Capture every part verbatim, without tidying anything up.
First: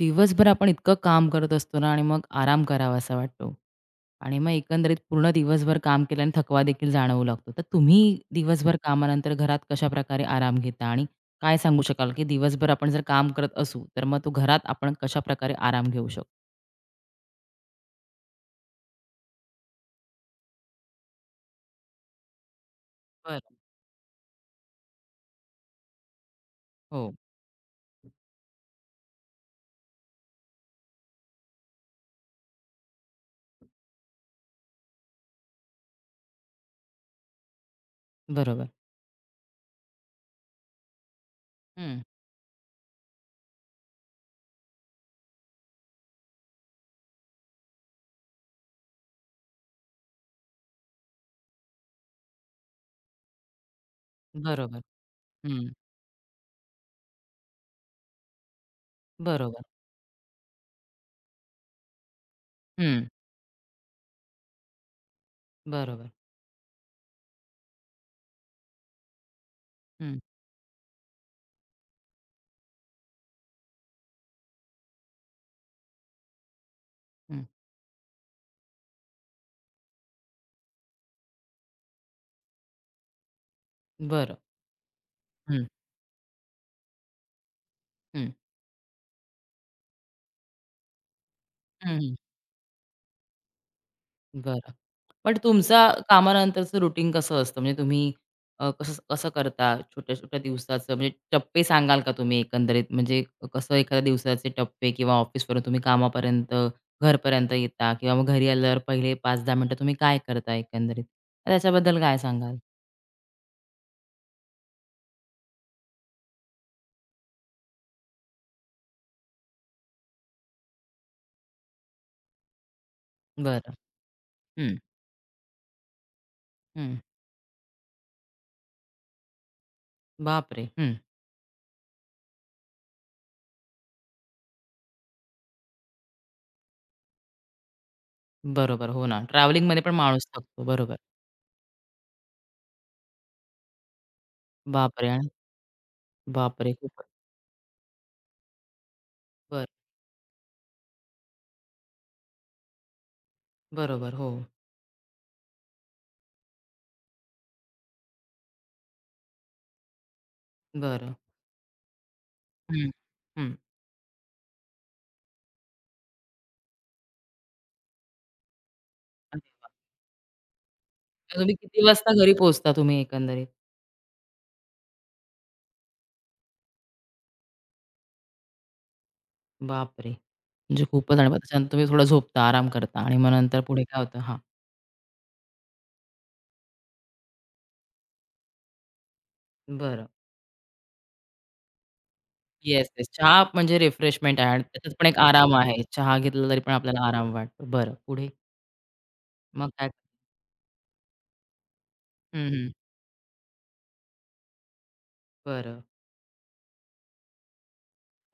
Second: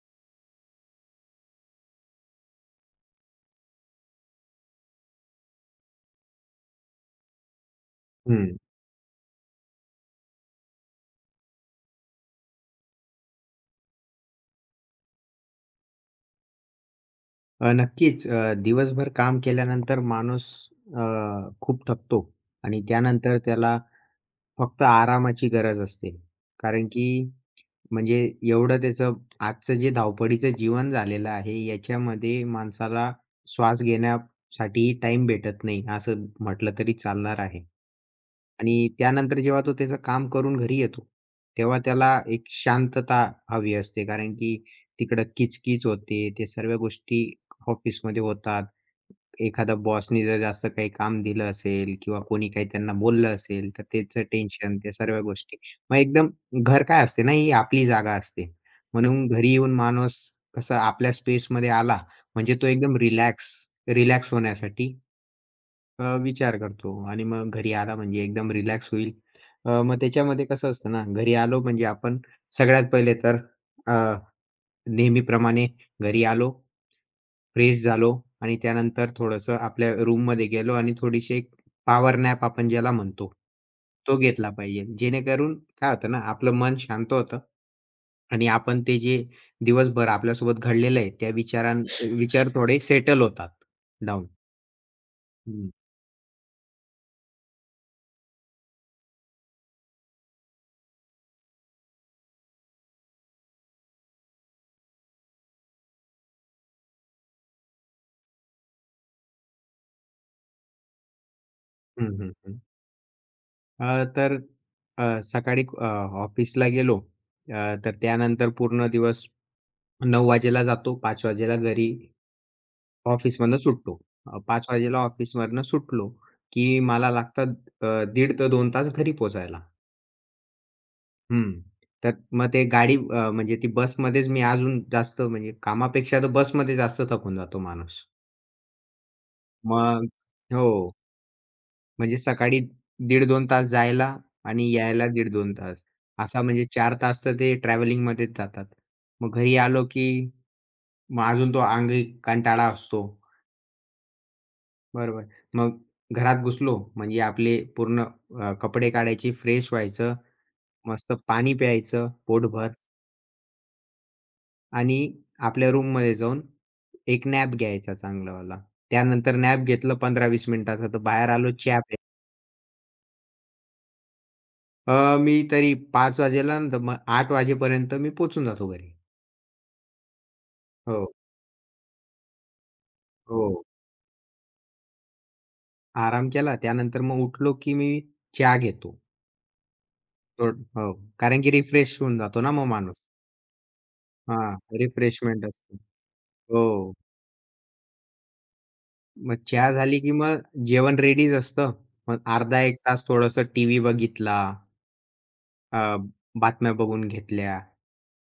दिवसभर आपण इतकं काम करत असतो ना आणि मग आराम करावासा वाटतो आणि मग एकंदरीत पूर्ण दिवसभर काम केल्याने थकवा देखील जाणवू लागतो. तर तुम्ही हं. दिवसभर कामानंतर घरात कशाप्रकारे आराम घेता आणि काय सांगू शकाल, की दिवसभर आपण जर काम करत असू, तर मग तो घरात आपण कशाप्रकारे आराम घेऊ शकतो? अ, नक्कीच. अ, दिवसभर काम केल्यानंतर माणूस अ, खूप थकतो आणि त्यानंतर बरं. त्याला फक्त आरामाची गरज असते. कारण की हो, म्हणजे एवढं त्याचं आजचं जे धावपळीचं जीवन झालेलं आहे, याच्यामध्ये माणसाला श्वास घेण्यासाठी टाईम भेटत नाही, असं म्हटलं तरी चालणार आहे. बरोबर. आणि त्यानंतर जेव्हा तो त्याचं काम करून घरी येतो, तेव्हा हं. त्याला एक शांतता हवी असते. कारण की तिकडं किच-किच होते. ते सर्व गोष्टी ऑफिसमध्ये होतात. एखादा बॉसनी जर जास्त काही काम दिलं असेल किंवा कोणी काही त्यांना बोललं असेल, तर त्याचं टेन्शन, बरोबर. त्या सर्व गोष्टी. हं. मग एकदम घर काय असते ना, ही आपली जागा असते. म्हणून घरी बरोबर. येऊन माणूस कसं आपल्या स्पेसमध्ये आला, म्हणजे तो एकदम हं. रिलॅक्स रिलॅक्स होण्यासाठी बरोबर. अ, विचार करतो आणि मग घरी आला म्हणजे एकदम रिलॅक्स होईल. अ, मग हं, त्याच्यामध्ये कसं असतं ना, घरी आलो म्हणजे आपण सगळ्यात पहिले तर अ, नेहमीप्रमाणे घरी आलो, हं. फ्रेश झालो आणि त्यानंतर थोडंसं आपल्या रूममध्ये गेलो आणि थोडीशी एक पॉवर नॅप आपण ज्याला म्हणतो, तो बरं. घेतला पाहिजे. जेणेकरून हं, काय होतं ना, आपलं मन शांत होतं हं. आणि आपण ते जे दिवसभर आपल्यासोबत घडलेलं आहे, त्या विचारां हं, हं. विचार थोडे सेटल होतात डाउन. बरं. पण तुमचा कामानंतरचं रुटीन कसं असतं? म्हणजे तुम्ही अ, कसं कसं करता? छोट्या-छोट्या दिवसाचं म्हणजे टप्पे सांगाल का तुम्ही एकंदरीत? म्हणजे कसं एखाद्या दिवसाचे टप्पे किंवा ऑफिसवरून तुम्ही कामापर्यंत, घरपर्यंत येता किंवा मग घरी आल्यावर पहिले पाच ते दहा मिनिटं तुम्ही काय करता एकंदरीत? तर त्याच्याबद्दल काय सांगाल? अ, तर अ, सकाळी अ, ऑफिसला गेलो अ, तर त्यानंतर पूर्ण दिवस नऊ वाजेला जातो. पाच वाजेला घरी ऑफिसमधनं बरं. सुटतो. अ, पाच हं, वाजेला ऑफिसमधनं सुटलो, की हं. मला लागतात अ, दीड ते दोन तास घरी पोहोचायला. बापरे! हं. हं. तर मग ते गाडी अ, म्हणजे ती बसमध्येच मी अजून जास्त म्हणजे कामापेक्षा तर बसमध्ये जास्त थकून जातो माणूस. बरोबर. हो ना. ट्रॅव्हलिंगमध्ये पण मग माणूस थकतो. हो. बरोबर. म्हणजे सकाळी दीड-दोन तास जायला आणि यायला बापरे! आणि दीड-दोन तास. असा म्हणजे बापरे! चार खूपच. तास तर ते ट्रॅव्हलिंगमध्येच जातात. मग घरी बरं. आलो की मग अजून तो अंगी कंटाळा असतो. बरोबर. हो. बरोबर. मग घरात घुसलो म्हणजे आपले पूर्ण अ, कपडे काढायचे, फ्रेश व्हायचं, मस्त बरं. पाणी प्यायचं पोटभर हं. आणि आपल्या रूममध्ये जाऊन एक नॅप घ्यायचा चांगलावाला. त्यानंतर हं. नॅप घेतलं पंधरा ते वीस मिनिटाचा तर बाहेर मग आलो तुम्ही चहा. किती वाजता घरी पोहोचता तुम्ही एकंदरीत? अ, मी तरी पाच वाजेला ना, तर मग आठ वाजेपर्यंत मी पोहचून जातो घरी. बापरे! म्हणजे हो, खूपच आणि मग त्याच्यानंतर तुम्ही थोडा झोपता, आराम करता आणि मग हो. नंतर पुढे काय होतं? हां, आराम केला त्यानंतर मग उठलो की मी चहा घेतो. बरं. थोड हो, कारण की रिफ्रेश होऊन जातो ना मग येस, माणूस. येस. चहा म्हणजे रिफ्रेशमेंट आहे आणि हां, त्याच्यात पण एक रिफ्रेशमेंट आराम असते. आहे. चहा घेतला तरी हो, पण आपल्याला आराम वाटतो. बरं, पुढे? मग मग चहा काय? झाली की मग जेवण रेडीच असतं. मग हं, अर्धा हं. एक तास थोडंसं टीव्ही बघितला. अ, बरं. बातम्या बघून घेतल्या.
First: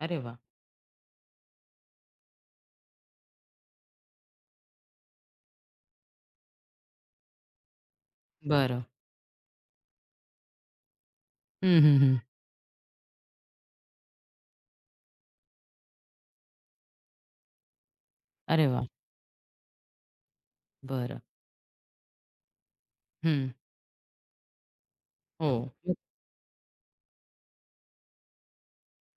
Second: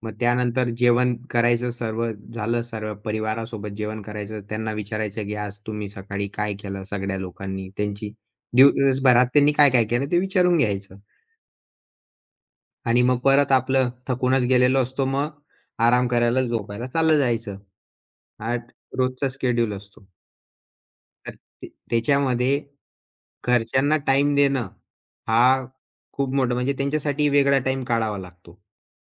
मग अरे वाह! त्यानंतर जेवण करायचं सर्व झालं, सर्व परिवारासोबत जेवण करायचं. त्यांना विचारायचं, की आज तुम्ही सकाळी काय केलं सगळ्या लोकांनी. त्यांची बरं. दिवसभरात त्यांनी काय-काय केलं ते विचारून घ्यायचं. हं, हं, हं. आणि मग परत आपलं थकूनच गेलेलो असतो, मग आराम करायला, झोपायला चाललं जायचं. हा अरे वाह! रोजचा शेड्यूल असतो. बरं. तर ते त्याच्यामध्ये हं. घरच्यांना टाईम देणं, हा हो. मग खूप मोठा म्हणजे त्यांच्यासाठी वेगळा टाईम काढावा लागतो.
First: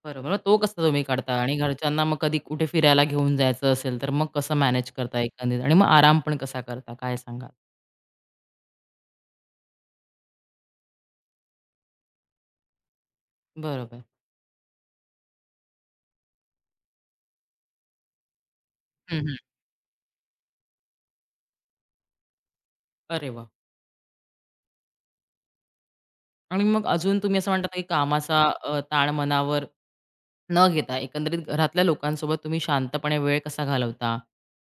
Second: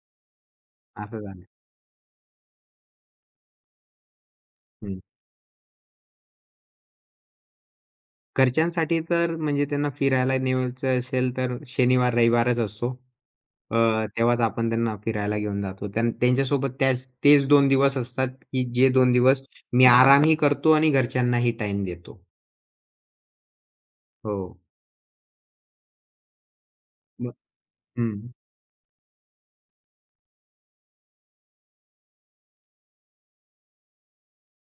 बरोबर. मग तो कसा तुम्ही असं काढता झालं. आणि घरच्यांना मग कधी कुठे फिरायला घेऊन जायचं असेल, तर मग कसं मॅनेज हं. करता एकंदरीत आणि मग आराम पण कसा करता? काय सांगाल? घरच्यांसाठी तर म्हणजे त्यांना फिरायला न्यायचं असेल तर शनिवार, रविवारच असतो. बरोबर. अ, तेव्हाच आपण त्यांना फिरायला घेऊन जातो. त्यां त्यांच्यासोबत त्याच तेच दोन दिवस असतात, की जे दोन हं, हं. दिवस मी आरामही करतो आणि घरच्यांनाही टाईम देतो. अरे वाह! हो. आणि मग अजून मग. तुम्ही असं म्हणता की हं. कामाचा अ, ताण मनावर न घेता एकंदरीत घरातल्या लोकांसोबत तुम्ही शांतपणे वेळ कसा घालवता?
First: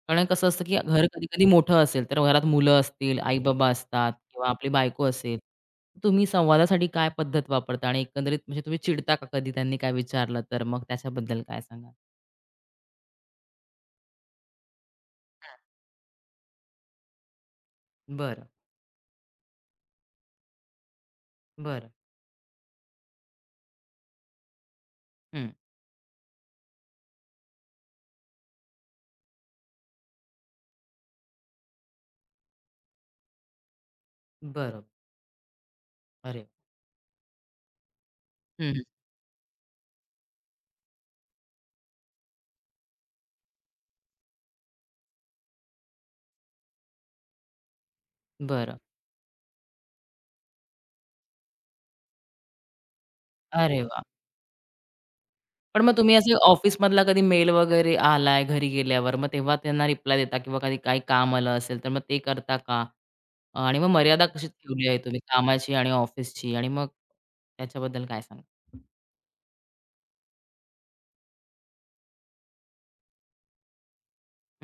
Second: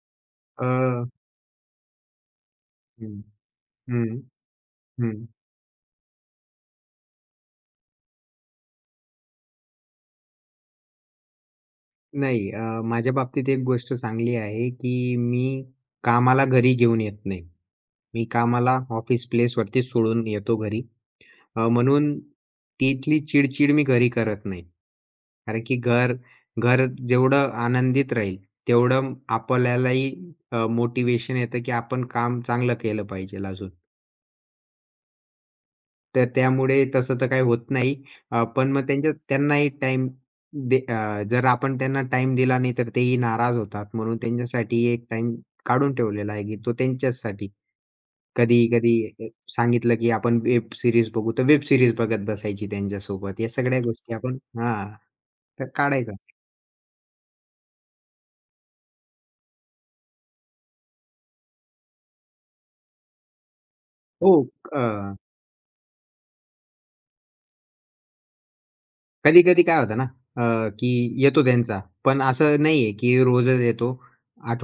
कारण कसं असतं अ, की घर कधी-कधी मोठं असेल, तर घरात मुलं असतील, हं, आई-बाबा असतात हं, किंवा आपली बायको हं. असेल. तुम्ही संवादासाठी काय पद्धत वापरता आणि एकंदरीत म्हणजे तुम्ही चिडता का कधी त्यांनी काय विचारलं तर? मग त्याच्याबद्दल काय सांगाल? नाही, अ, माझ्या बाबतीत एक गोष्ट चांगली आहे, की मी कामाला घरी घेऊन येत नाही. मी बरं, कामाला ऑफिस प्लेसवरती सोडून येतो घरी. अ, बरं. म्हणून तिथली चिड-चिड मी घरी करत नाही. हं. कारण की घर घर जेवढं आनंदित राहील, तेवढं आपल्यालाही अ, मोटिव्हेशन येतं की आपण काम चांगलं केलं पाहिजे अजून. बरोबर. तर अरे! त्यामुळे तसं तर काही होत नाही. अ, पण हं, हं. मग त्यांच्या त्यांनाही टाईम दे अ, जर आपण त्यांना टाईम दिला नाही, तर तेही नाराज होतात. म्हणून त्यांच्यासाठी एक टाईम काढून ठेवलेला आहे की तो त्यांच्याचसाठी. बरं. कधी-कधी अ, सांगितलं, की आपण वेब सीरीज बघू, तर वेब सीरीज बघत बसायची त्यांच्यासोबत. या सगळ्या अरे वाह! गोष्टी आपण हां, तर पण मग काढायचा. तुम्ही असे ऑफिसमधला कधी मेल वगैरे आलाय घरी गेल्यावर, मग तेव्हा त्यांना रिप्लाय देता किंवा कधी काही काम आलं असेल, तर मग ते करता का? अ, आणि मग मर्यादा हो, कशी ठेवली आहे अ, तुम्ही कामाची आणि ऑफिसची? आणि मग त्याच्याबद्दल काय सांगाल? कधी-कधी काय होतं ना, अ, की येतो त्यांचा, पण असं नाहीये, की रोजच येतो.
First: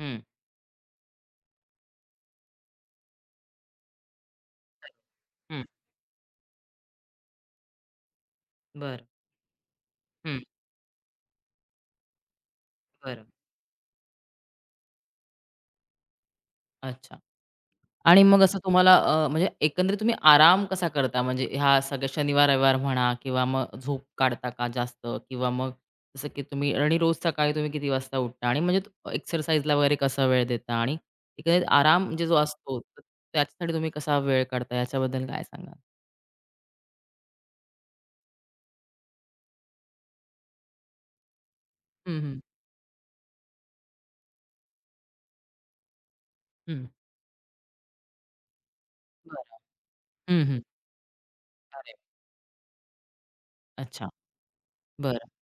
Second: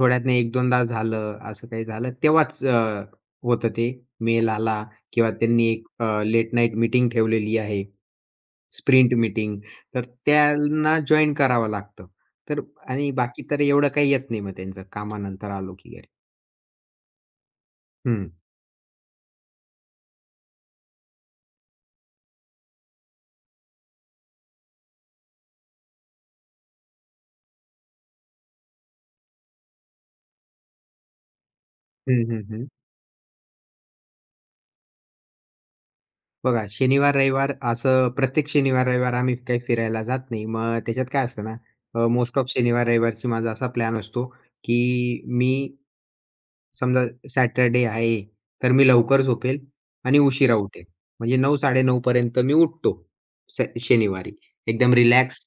हं, एक-2दा झालं, असं काही झालं, तेव्हाच अ, होतं ते. मेल आला किंवा हं. त्यांनी एक अ, लेट नाईट मीटिंग ठेवलेली आहे, बरं. स्प्रिंट मीटिंग, तर हं, त्यांना जॉइन करावं लागतं. तर आणि बरं. बाकी तर एवढं काही येत नाही मग त्यांचं कामानंतर आलो की घरी. अच्छा. आणि हं. मग असं तुम्हाला अ, म्हणजे एकंदरीत तुम्ही आराम कसा करता? म्हणजे ह्या सगळ्या शनिवार, रविवार म्हणा किंवा मग झोप काढता का जास्त? किंवा मग जसं की तुम्ही आणि रोज सकाळी तुम्ही किती वाजता उठता? आणि म्हणजे एक्सरसाइजला वगैरे कसा वेळ देता? आणि एकंदरीत आराम हं, म्हणजे जो हं, हं. असतो, तर त्याच्यासाठी तुम्ही कसा वेळ काढता? याच्याबद्दल काय सांगाल? बघा शनिवार-रविवार असं प्रत्येक शनिवार-रविवार आम्ही काही फिरायला जात नाही. मग त्याच्यात काय असतं ना, अ, हं, हं. मोस्ट ऑफ शनिवार-रविवारची माझा असा प्लॅन असतो, की मी हं. समजा सॅटरडे आहे, तर मी लवकर बरं. झोपेल आणि हं, उशिरा हं. उठेल. म्हणजे अरे नऊ-साडेनऊ वा. पर्यंत मी उठतो स अच्छा. शनिवारी. एकदम बरं. रिलॅक्स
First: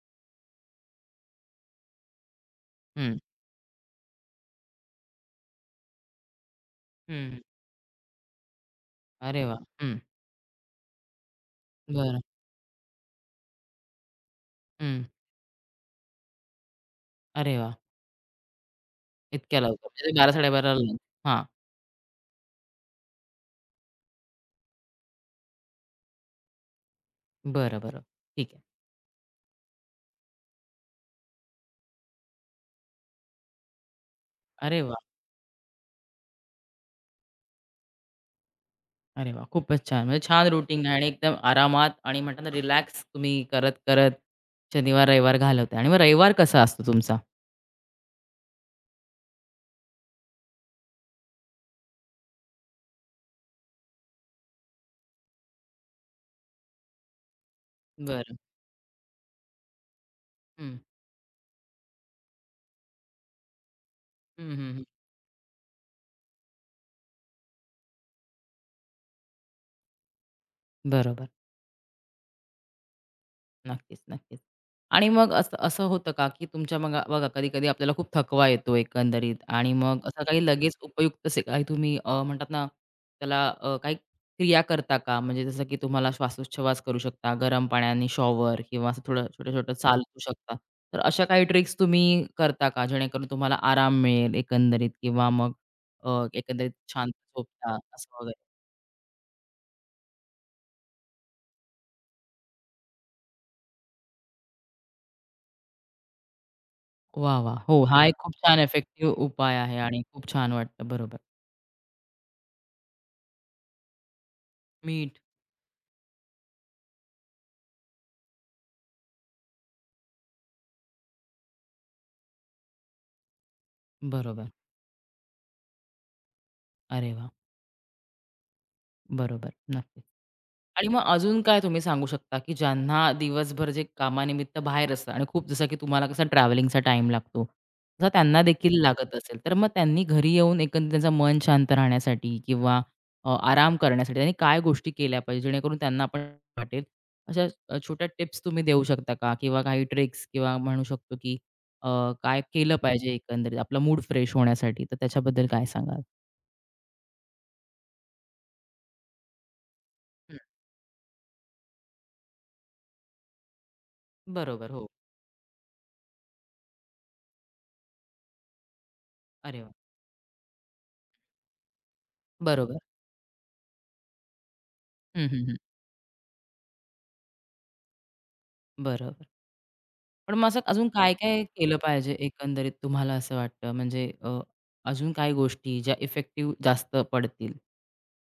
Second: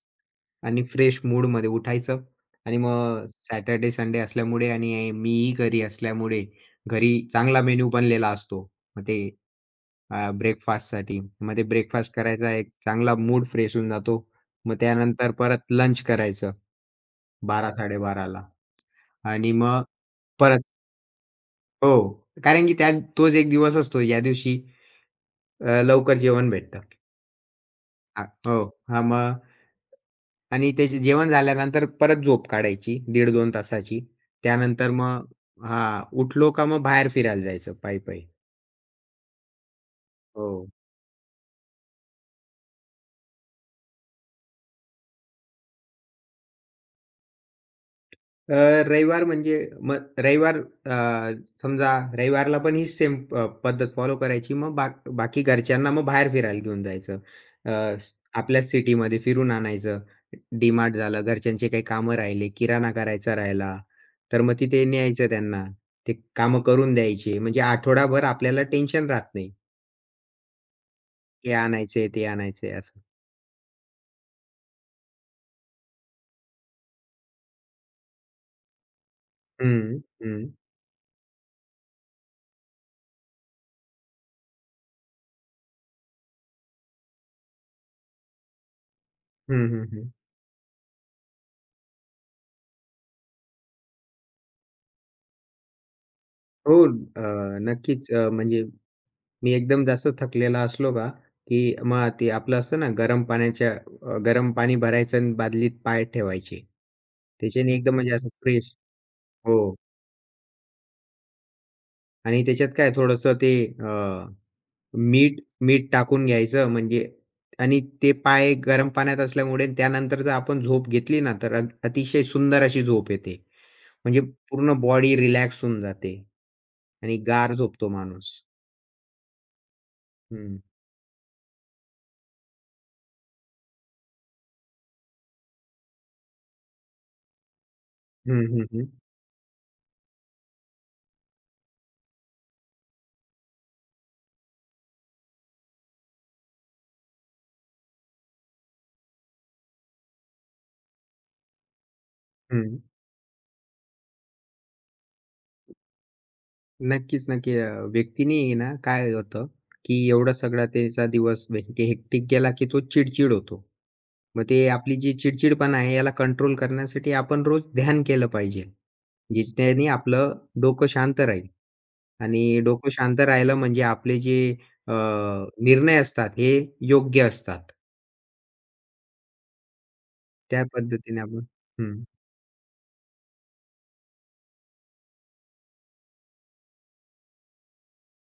आणि फ्रेश मूडमध्ये उठायचं आणि हं. मग सॅटरडे, संडे असल्यामुळे आणि मीही घरी असल्यामुळे घरी हं, चांगला मेनू बनलेला असतो. मग ते अरे वाह! हं. अ, ब्रेकफास्टसाठी. मग ते ब्रेकफास्ट बरं. करायचा एक चांगला मूड फ्रेश होऊन जातो. मग हं. त्यानंतर परत लंच करायचं अरे वाह! बारा-साडेबारा ला आणि इतक्या मग लवकर म्हणजे परत, बारा-साडेबारा हां. हो. कारण की त्या तोच एक दिवस असतो या दिवशी अ, लवकर जेवण भेटतं. बरं, बरं. हां, ठीक हो. आहे. हां, मग आणि त्याचे जेवण झाल्यानंतर परत झोप काढायची दीड-दोन तासाची. अरे त्यानंतर वाह! मग हां, उठलो का मग बाहेर फिरायला जायचं पायी-पायी. अरे वा, खूपच छान. म्हणजे छान हो. रूटीन आहे आणि एकदम आरामात आणि म्हणतात ना रिलॅक्स तुम्ही करत-करत शनिवार, रविवार घालवताय आणि मग रविवार कसा असतो तुमचा? अ, रविवार म्हणजे मग रविवार अ, समजा रविवारला पण हीच सेम प पद्धत फॉलो करायची. मग बा बाकी घरच्यांना मग बाहेर फिरायला घेऊन जायचं. अ, बरं. आपल्याच सिटीमध्ये फिरून आणायचं. हं. डी-मार्ट झालं, घरच्यांचे काही कामं राहिले, किराणा करायचा राहिला, तर हं, मग हं, हं. तिथे न्यायचं त्यांना. ते कामं करून द्यायची. म्हणजे आठवडाभर आपल्याला टेन्शन राहत नाही. बरोबर. हे आणायचंय, ते आणायचंय असं. नक्कीच, नक्कीच. आणि मग असं असं होतं का, की तुमच्या मग बघा कधी-कधी आपल्याला खूप थकवा येतो एकंदरीत आणि हं, मग असं काही हं. लगेच उपयुक्त असे काही तुम्ही अ, म्हणतात ना, त्याला अ, काही क्रिया करता का? म्हणजे जसं की तुम्हाला श्वासोच्छवास करू शकता, गरम पाण्याने शॉवर किंवा असं थोडं हं, छोटं-छोटं हं, हं. चालू शकता. तर अशा काही ट्रिक्स तुम्ही करता का? जेणेकरून तुम्हाला आराम मिळेल एकंदरीत किंवा मग अ, एकंदरीत हो. शांत अ, झोपता नक्कीच. असं अ, वगैरे? म्हणजे मी एकदम जास्त थकलेला असलो का, की मग ते आपलं असतं ना गरम पाण्याच्या अ, गरम पाणी भरायचं आणि बादलीत पाय ठेवायचे. वाह! वाह! त्याच्याने हो, एकदम हा म्हणजे एक असं खूप छान फ्रेश. इफेक्टिव्ह उपाय हो, आहे आणि खूप छान वाटतं. बरोबर. आणि त्याच्यात काय थोडंसं ते अ, मी मीठ मीठ टाकून घ्यायचं म्हणजे, आणि ते पाय गरम पाण्यात असल्यामुळे त्यानंतर जर आपण झोप घेतली ना, तर अ अतिशय सुंदर अशी झोप येते. म्हणजे बरोबर. पूर्ण बॉडी रिलॅक्स होऊन जाते अरे आणि वा, गाढ झोपतो माणूस. बरोबर. नक्कीच. हं. आणि मग अजून काय तुम्ही सांगू शकता, की ज्यांना दिवसभर जे कामानिमित्त बाहेर असतात आणि खूप जसं की तुम्हाला कसं ट्रॅव्हलिंगचा टाइम लागतो, तसा हं, त्यांना हं, देखील हं. लागत असेल. तर मग त्यांनी घरी येऊन एकंदरीत त्यांचं मन शांत राहण्यासाठी किंवा अ, आराम करण्यासाठी त्यांनी काय गोष्टी केल्या पाहिजे जेणेकरून त्यांना पण वाटेल. अशा अ, छोट्या टिप्स तुम्ही देऊ शकता का? किंवा काही ट्रिक्स किंवा म्हणू शकतो, की अ, काय केलं हं. पाहिजे एकंदरीत आपला मूड फ्रेश होण्यासाठी? तर त्याच्याबद्दल काय सांगाल? नक्कीच, नक्की. अ, व्यक्तीने आहे ना, काय होतं, की एवढा हं. सगळा त्याचा दिवस हे हेक्टिक गेला, की तो चिडचिड होतो. मग ते बरोबर. हो. आपली जी चिडचिडपणा आहे, याला कंट्रोल करण्यासाठी आपण रोज ध्यान केलं पाहिजे. अरे वाह! ज्याच्याने आपलं डोकं शांत राहील आणि बरोबर. डोकं शांत राहिलं म्हणजे आपले जे अ, हं, हं, हं. निर्णय असतात, हे योग्य असतात. बरोबर. पण मग असं त्या अजून हो. पद्धतीने काय-काय आपण. केलं हं. पाहिजे एकंदरीत तुम्हाला असं वाटतं? म्हणजे अ, अजून काही गोष्टी ज्या इफेक्टिव्ह जास्त पडतील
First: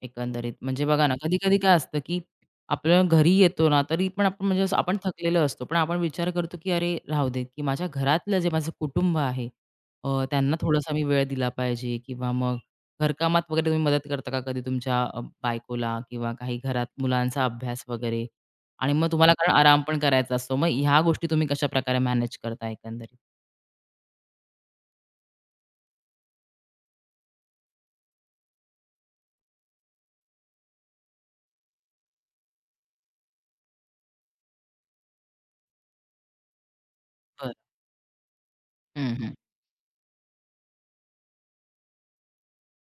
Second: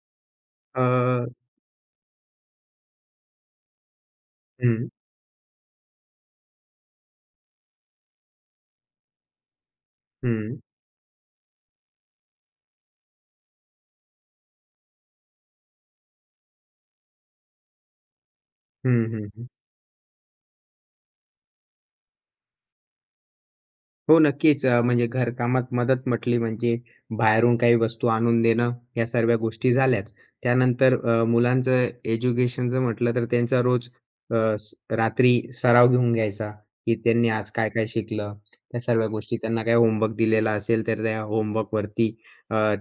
एकंदरीत? म्हणजे बघा ना, अ, कधी-कधी काय असतं, की आपलं घरी येतो ना, तरी पण आपण म्हणजे असं हं, आपण थकलेलो असतो. पण आपण विचार करतो, की "अरे, राहू दे, की माझ्या घरातलं जे माझं कुटुंब आहे, अ, त्यांना हं, थोडासा मी वेळ दिला पाहिजे." किंवा मग घरकामात वगैरे तुम्ही मदत करता का कधी तुमच्या अ, बायकोला? किंवा काही घरात मुलांचा अभ्यास वगैरे? आणि हं, मग तुम्हाला हं, कारण आराम पण करायचा असतो. मग ह्या गोष्टी तुम्ही कशाप्रकारे मॅनेज करता एकंदरीत? हो, नक्कीच. अ, म्हणजे घरकामात मदत म्हटली म्हणजे बाहेरून काही वस्तू आणून देणं, ह्या सर्व गोष्टी झाल्याच. त्यानंतर अ, मुलांचं एज्युकेशनचं म्हटलं तर त्यांचा रोज अ, स रात्री सराव घेऊन घ्यायचा, की त्यांनी आज बरं. काय-काय शिकलं. त्या सर्व हं, हं. गोष्टी त्यांना काही होमवर्क दिलेला असेल, तर त्या होमवर्कवरती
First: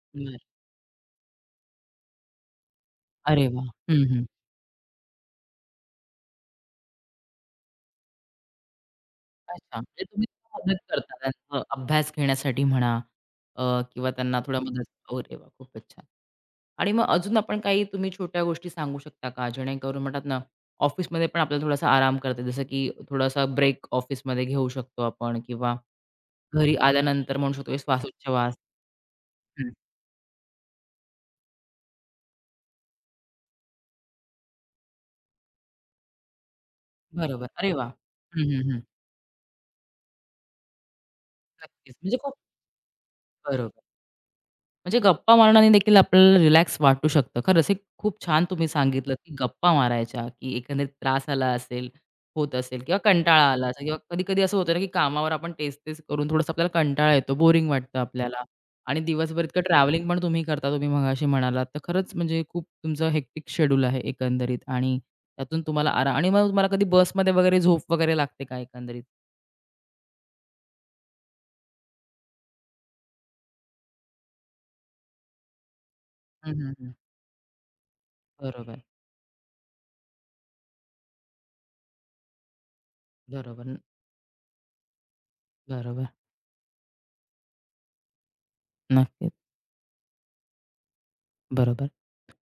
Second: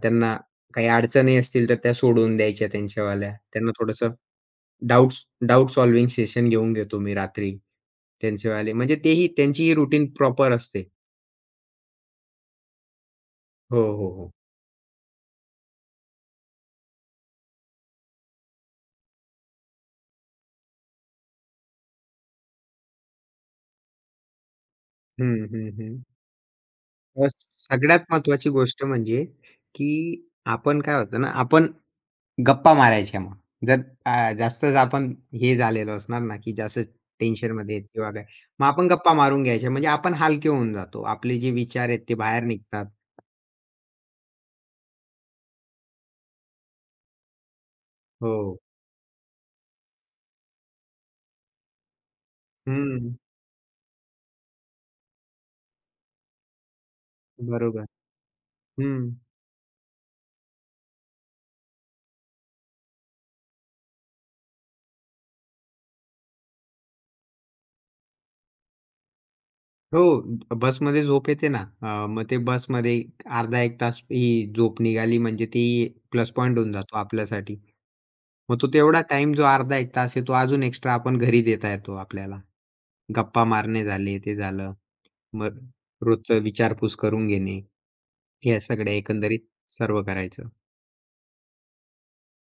त्यांना बरं. काही अडचणी असतील, तर त्या सोडवून द्यायच्या त्यांच्यावाल्या. अरे वाह! त्यांना हं, थोडंसं हं. डाउट्स डाउट सॉल्व्हिंग सेशन घेऊन घेतो मी रात्री त्यांचेवाले. म्हणजे तेही त्यांचीही अच्छा. म्हणजे रूटीन तुम्ही प्रॉपर त्यांना मदत असते. करता त्यांचा अभ्यास घेण्यासाठी म्हणा अ, हो, किंवा हो, हो. त्यांना थोडा मदत हो, अरे वा खूपच छान. आणि मग अजून आपण काही तुम्ही छोट्या गोष्टी सांगू शकता का? जेणेकरून म्हणतात ना, ऑफिसमध्ये पण आपल्याला थोडासा आराम करता येईल. जसं की थोडासा ब्रेक ऑफिसमध्ये घेऊ शकतो आपण हं, हं, किंवा हं. घरी अ, आल्यानंतर म्हणू शकतो की सगळ्यात महत्त्वाची श्वासोच्छवास. गोष्ट म्हणजे, हं. की आपण काय होतं ना, आपण गप्पा मारायच्या मग. जर अ, जास्तच आपण हे झालेलो असणार ना, की जास्त बरोबर. अरे टेन्शनमध्ये वा आहेत किंवा काय, हं, हं, मग हं. आपण गप्पा मारून घ्यायच्या. म्हणजे आपण हलके होऊन जातो. आपले जे विचार नक्कीच. आहेत ते म्हणजे खूप बाहेर निघतात. बरोबर. म्हणजे गप्पा मारण्याने देखील आपल्याला रिलॅक्स वाटू शकतं. खरंच हे खूप छान हो. तुम्ही सांगितलं, की गप्पा मारायच्या, की एकंदरीत त्रास आला असेल, होत असेल किंवा हं. कंटाळा आला असेल किंवा कधी-कधी असं होतं ना, की कामावर आपण तेच-तेच करून थोडंसं आपल्याला कंटाळा येतो, बोरिंग बरोबर. वाटतं आपल्याला आणि हं. दिवसभर इतकं ट्रॅव्हलिंग पण तुम्ही करता, तुम्ही मघाशी म्हणालात. तर खरंच म्हणजे खूप तुमचं हेक्टिक शेड्यूल आहे एकंदरीत आणि त्यातून तुम्हाला आराम आणि मग तुम्हाला कधी बसमध्ये वगैरे झोप वगैरे लागते का एकंदरीत? हो, बसमध्ये झोप येते ना. अ, मग ते बसमध्ये अर्धा एक तास ही झोप निघाली म्हणजे ती प्लस हं, पॉइंट होऊन हं, हं. जातो आपल्यासाठी. मग तो बरोबर, तेवढा टाइम जो अर्धा एक तास आहे तो अजून एक्स्ट्रा आपण घरी देता येतो आपल्याला. गप्पा बरोबर, मारणे झाले, ते झालं. मग बरोबर. रोजचं विचारपूस करून घेणे, ह्या सगळ्या नक्कीच, एकंदरीत सर्व करायचं. बरोबर.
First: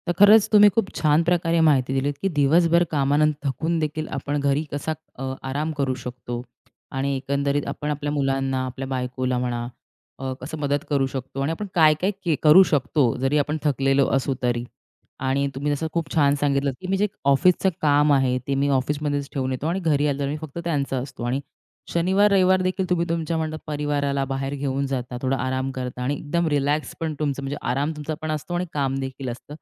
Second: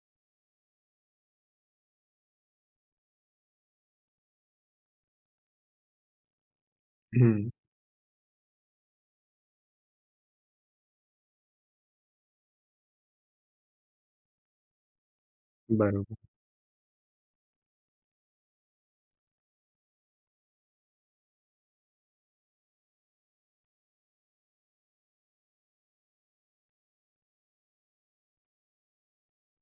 तर खरंच तुम्ही खूप छान प्रकारे माहिती दिलीत, की दिवसभर कामानंतर थकून देखील आपण घरी कसा अ, आराम करू शकतो आणि हं, एकंदरीत आपण आपल्या मुलांना, आपल्या बायकोला म्हणा, अ, कसं मदत करू शकतो आणि आपण काय-काय के करू शकतो, जरी आपण थकलेलो असू तरी. आणि तुम्ही जसं खूप बरोबर, छान सांगितलं, की मी जे ऑफिसचं काम आहे, ते मी ऑफिसमध्येच ठेवून येतो आणि घरी आल्यावर मी फक्त त्यांचा असतो आणि शनिवार, रविवार देखील तुम्ही तुमच्या म्हणतात परिवाराला बाहेर घेऊन जाता, थोडा आराम करता आणि एकदम रिलॅक्स पण तुमचं म्हणजे आराम तुमचा पण असतो आणि काम देखील असतं.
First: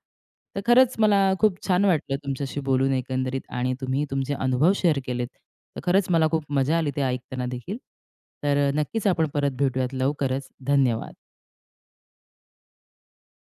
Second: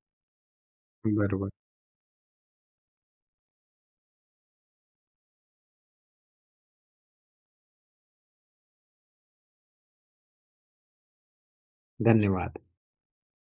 तर खरंच मला बरोबर. खूप छान वाटलं तुमच्याशी बोलून एकंदरीत आणि तुम्ही तुमचे अनुभव शेअर केलेत. तर खरंच मला खूप मजा आली ते ऐकताना देखील. तर नक्कीच आपण परत भेटूयात लवकरच. धन्यवाद. धन्यवाद.